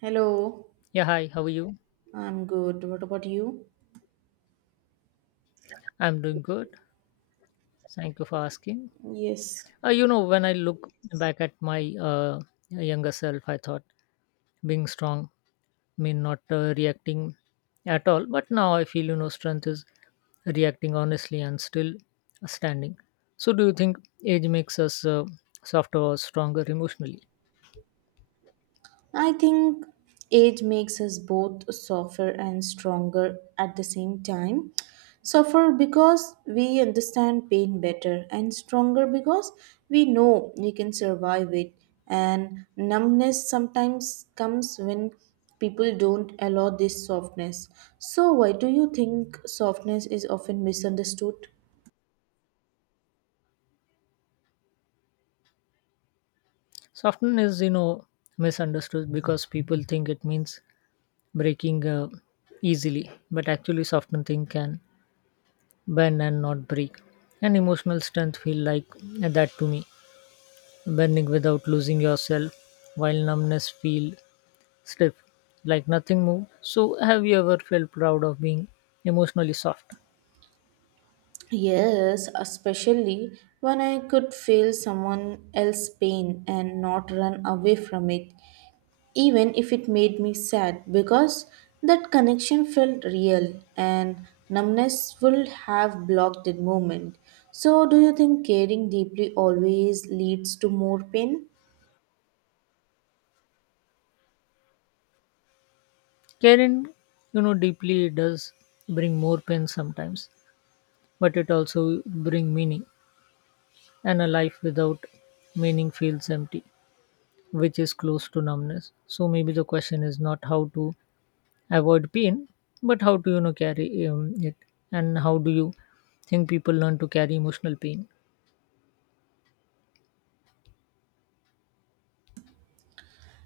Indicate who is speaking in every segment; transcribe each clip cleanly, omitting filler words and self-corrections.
Speaker 1: Hello,
Speaker 2: Yeah, hi, how are you?
Speaker 1: I'm good. What about you?
Speaker 2: I'm doing good. Thank you for asking.
Speaker 1: Yes,
Speaker 2: When I look back at my younger self, I thought being strong mean not reacting at all. But now I feel, you know, strength is reacting honestly and still standing. So, do you think age makes us softer or stronger emotionally?
Speaker 1: I think age makes us both softer and stronger at the same time. Softer because we understand pain better, and stronger because we know we can survive it. And numbness sometimes comes when people don't allow this softness. So, why do you think softness is often misunderstood?
Speaker 2: Softness is, you know, misunderstood because people think it means breaking easily, but actually, softening thing can bend and not break. And emotional strength feel like that to me, bending without losing yourself, while numbness feel stiff, like nothing move. So have you ever felt proud of being emotionally soft?
Speaker 1: Yes, especially when I could feel someone else's pain and not run away from it, even if it made me sad, because that connection felt real and numbness would have blocked that moment. So, do you think caring deeply always leads to more pain?
Speaker 2: Caring, you know, deeply does bring more pain sometimes, but it also bring meaning. And a life without meaning feels empty, which is close to numbness. So maybe the question is not how to avoid pain but how to carry it. And how do you think people learn to carry emotional pain?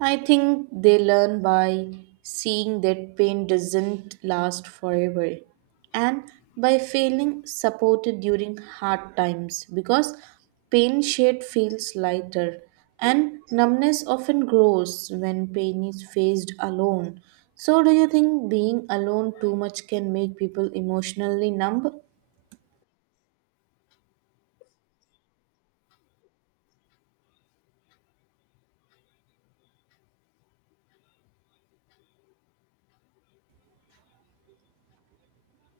Speaker 1: I think they learn by seeing that pain doesn't last forever and by feeling supported during hard times because pain shared feels lighter and numbness often grows when pain is faced alone. So, do you think being alone too much can make people emotionally numb?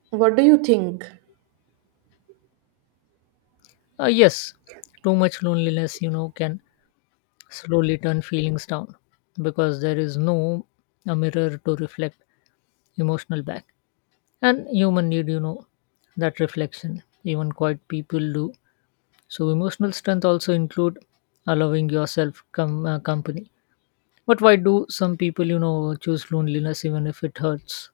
Speaker 1: What do you think?
Speaker 2: Yes, too much loneliness you know can slowly turn feelings down because there is no a mirror to reflect emotional back, and human need you know that reflection, even quiet people do. So emotional strength also include allowing yourself company. But why do some people you know choose loneliness even if it hurts?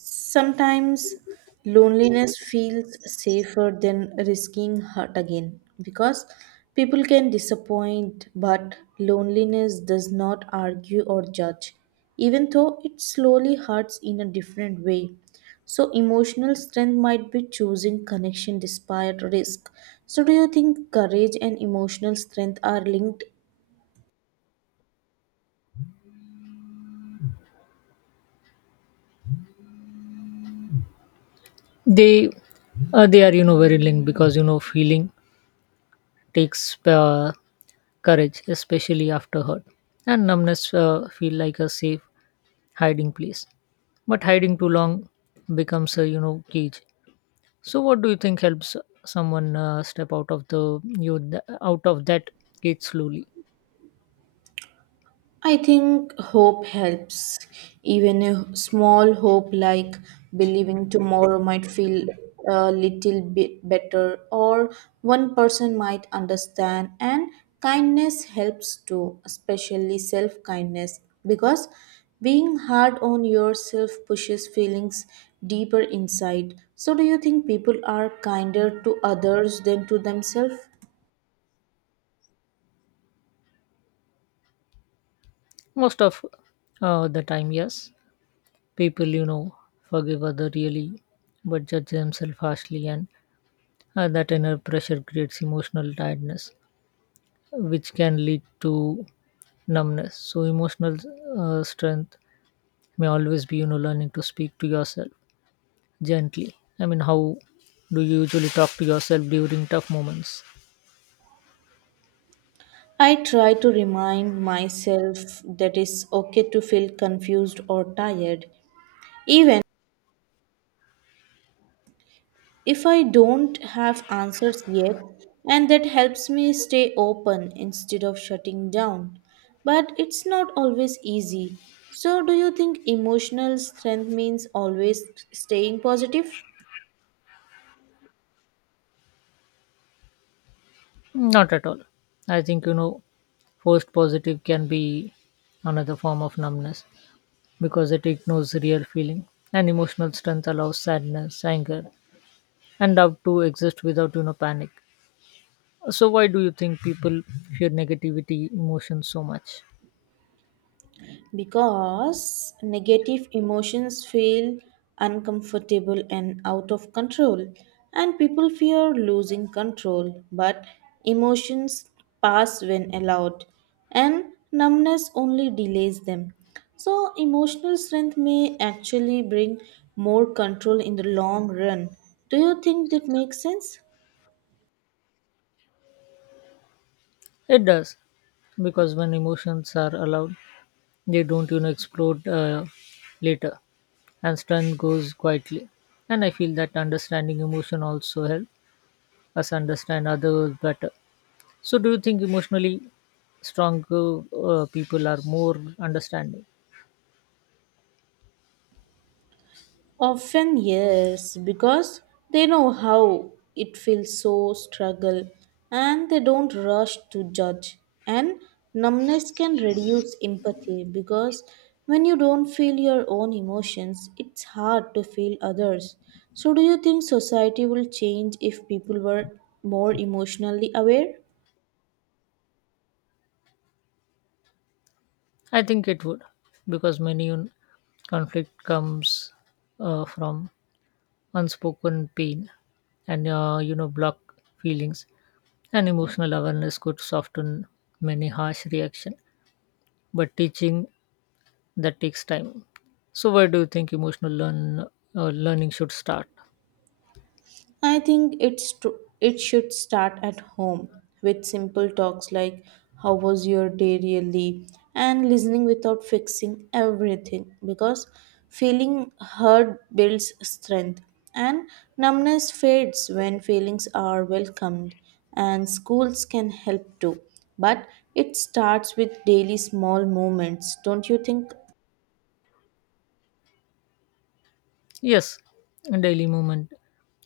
Speaker 1: Sometimes loneliness feels safer than risking hurt again because people can disappoint, but loneliness does not argue or judge, even though it slowly hurts in a different way. So, emotional strength might be choosing connection despite risk. So, do you think courage and emotional strength are linked?
Speaker 2: They uh, they are, you know, very linked because you know feeling takes courage, especially after hurt, and numbness feel like a safe hiding place, but hiding too long becomes a you know cage. So what do you think helps someone step out of out of that cage slowly?
Speaker 1: I think hope helps. Even a small hope like believing tomorrow might feel a little bit better, or one person might understand, and kindness helps too, especially self kindness, because being hard on yourself pushes feelings deeper inside. So, do you think people are kinder to others than to themselves?
Speaker 2: Most of the time, yes, people you know forgive other really but judge themselves harshly, and that inner pressure creates emotional tiredness, which can lead to numbness. So, emotional strength may always be, you know, learning to speak to yourself gently. I mean, how do you usually talk to yourself during tough moments?
Speaker 1: I try to remind myself that it's okay to feel confused or tired, even if I don't have answers yet, and that helps me stay open instead of shutting down. But it's not always easy. So, do you think emotional strength means always staying positive?
Speaker 2: Not at all. I think, you know, forced positive can be another form of numbness because it ignores real feeling. And emotional strength allows sadness, anger, and doubt to exist without, you know, panic. So, why do you think people fear negativity emotions so much?
Speaker 1: Because negative emotions feel uncomfortable and out of control, and people fear losing control, but emotions pass when allowed, and numbness only delays them. So emotional strength may actually bring more control in the long run. Do you think that makes sense?
Speaker 2: It does. Because when emotions are allowed, they don't you know explode later, and strength goes quietly. And I feel that understanding emotion also help us understand others better. So do you think emotionally stronger people are more understanding?
Speaker 1: Often, yes, because they know how it feels so struggle and they don't rush to judge. And numbness can reduce empathy because when you don't feel your own emotions, it's hard to feel others. So, do you think society will change if people were more emotionally aware?
Speaker 2: I think it would, because many conflict comes from unspoken pain and you know block feelings, and emotional awareness could soften many harsh reaction, but teaching that takes time. So, where do you think emotional learning should start?
Speaker 1: I think it should start at home with simple talks like how was your day really, and listening without fixing everything, because feeling heard builds strength and numbness fades when feelings are welcomed. And schools can help too, but it starts with daily small moments, don't you think?
Speaker 2: Yes, daily movement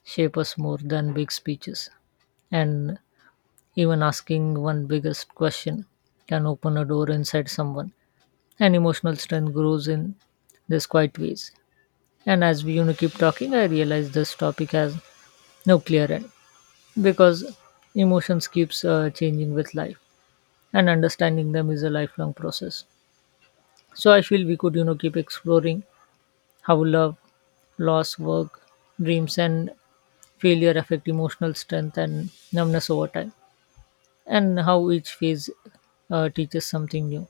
Speaker 2: shape us more than big speeches, and even asking one biggest question can open a door inside someone. And emotional strength grows in these quiet ways. And as we, you know, keep talking, I realize this topic has no clear end because emotions keeps changing with life, and understanding them is a lifelong process. So I feel we could, you know, keep exploring how love, loss, work, dreams, and failure affect emotional strength and numbness over time, and how each phase teaches something new.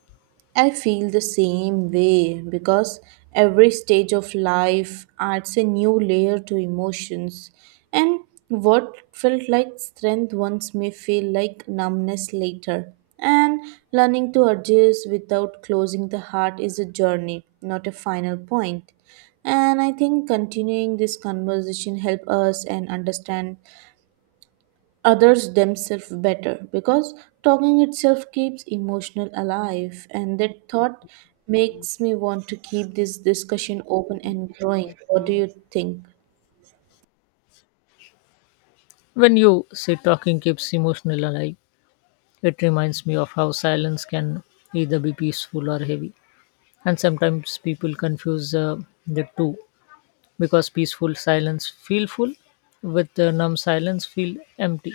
Speaker 1: I feel the same way because every stage of life adds a new layer to emotions, and what felt like strength once may feel like numbness later. And learning to adjust without closing the heart is a journey, not a final point. And I think continuing this conversation help us and understand others themselves better because talking itself keeps emotional alive, and that thought makes me want to keep this discussion open and growing. What do you think?
Speaker 2: When you say talking keeps emotional alive, it reminds me of how silence can either be peaceful or heavy, and sometimes people confuse the two, because peaceful silence feel full, with numb silence feel empty.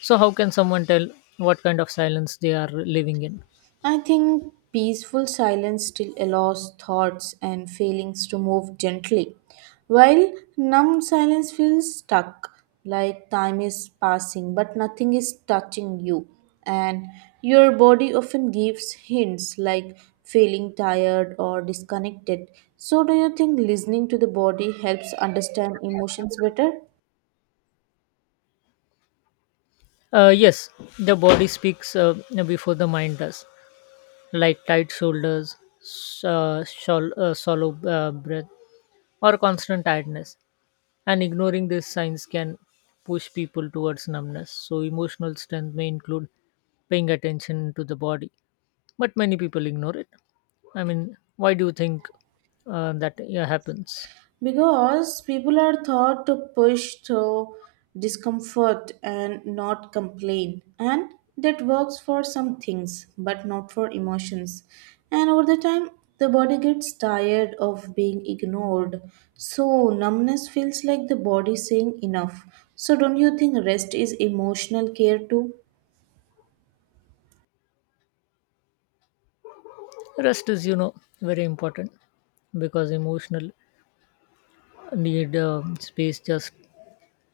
Speaker 2: So, how can someone tell what kind of silence they are living in?
Speaker 1: I think peaceful silence still allows thoughts and feelings to move gently, while numb silence feels stuck, like time is passing but nothing is touching you. And your body often gives hints like feeling tired or disconnected. So, do you think listening to the body helps understand emotions better?
Speaker 2: Yes, the body speaks before the mind does, like tight shoulders, shallow breath, or constant tiredness. And ignoring these signs can push people towards numbness. So, emotional strength may include paying attention to the body, but many people ignore it. I mean, why do you think that, yeah, happens?
Speaker 1: Because people are taught to push through discomfort and not complain, and that works for some things but not for emotions. And over the time the body gets tired of being ignored, so numbness feels like the body saying enough. So don't you think rest is emotional care too?
Speaker 2: Rest is, you know, very important because emotional need space just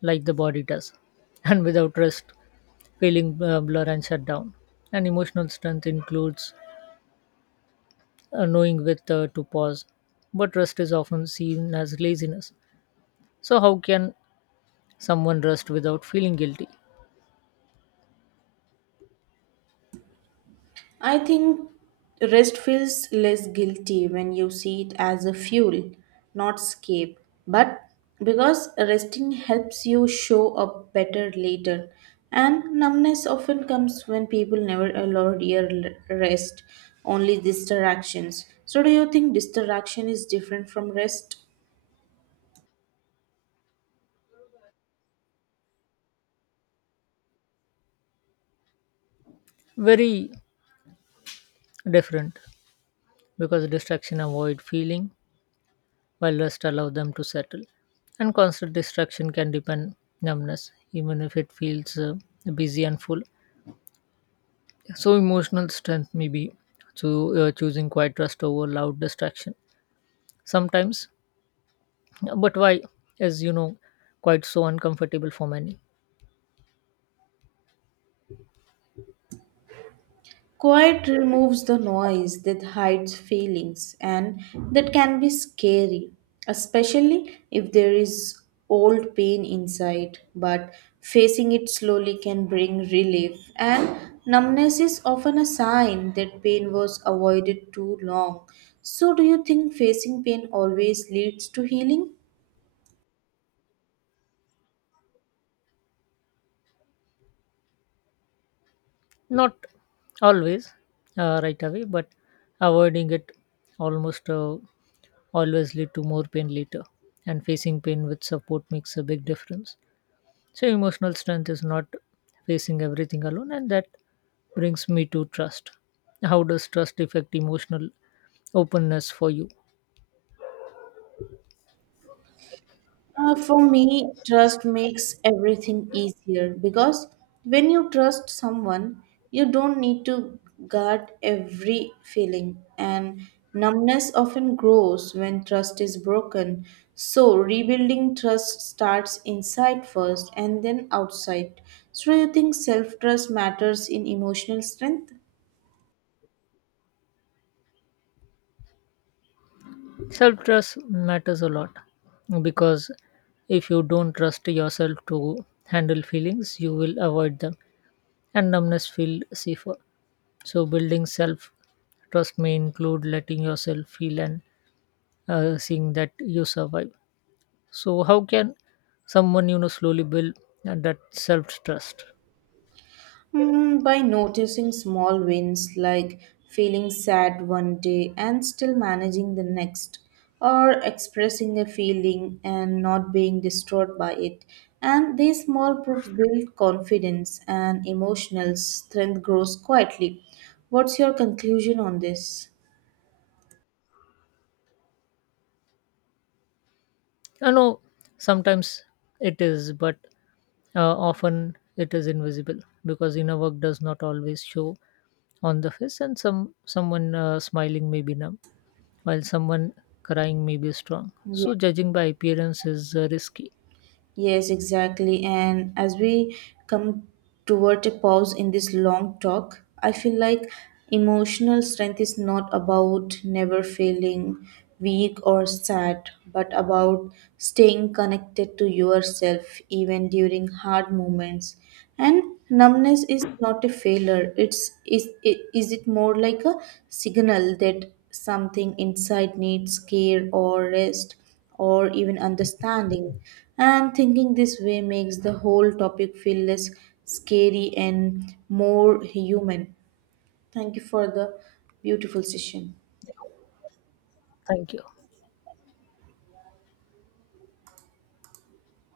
Speaker 2: like the body does. And without rest, feeling blur and shut down. And emotional strength includes knowing with to pause. But rest is often seen as laziness. So, how can someone rest without feeling guilty?
Speaker 1: I think rest feels less guilty when you see it as a fuel, not escape. But because resting helps you show up better later, and numbness often comes when people never allow real rest, only distractions. So, do you think distraction is different from rest?
Speaker 2: Very different, because distraction avoid feeling while rest allow them to settle. And constant distraction can deepen numbness, even if it feels busy and full. So emotional strength may be to choosing quiet trust over loud distraction sometimes. But why is you know quite so uncomfortable for many?
Speaker 1: Quiet removes the noise that hides feelings, and that can be scary, especially if there is old pain inside. But facing it slowly can bring relief, and numbness is often a sign that pain was avoided too long. So, do you think facing pain always leads to healing?
Speaker 2: Not always right away, but avoiding it almost always lead to more pain later, and facing pain with support makes a big difference. So emotional strength is not facing everything alone, and that brings me to trust. How does trust affect emotional openness for you?
Speaker 1: For me, trust makes everything easier because when you trust someone, you don't need to guard every feeling, and numbness often grows when trust is broken. So, rebuilding trust starts inside first and then outside. So, do you think self trust matters in emotional strength?
Speaker 2: Self trust matters a lot, because if you don't trust yourself to handle feelings, you will avoid them and numbness feel safer. So, building self trust may include letting yourself feel and seeing that you survive. So, how can someone you know slowly build that self trust?
Speaker 1: Hmm, by noticing small wins like feeling sad one day and still managing the next, or expressing a feeling and not being distraught by it. And these small proofs build confidence, and emotional strength grows quietly. What's your conclusion on this?
Speaker 2: I know sometimes it is, but often it is invisible, because inner work does not always show on the face, and someone smiling may be numb while someone crying may be strong, so judging by appearance is risky.
Speaker 1: Yes, exactly. And as we come toward a pause in this long talk, I feel like emotional strength is not about never feeling weak or sad, but about staying connected to yourself even during hard moments. And numbness is not a failure. Is it more like a signal that something inside needs care or rest or even understanding? And thinking this way makes the whole topic feel less scary and more human. Thank you for the beautiful session.
Speaker 2: Thank you.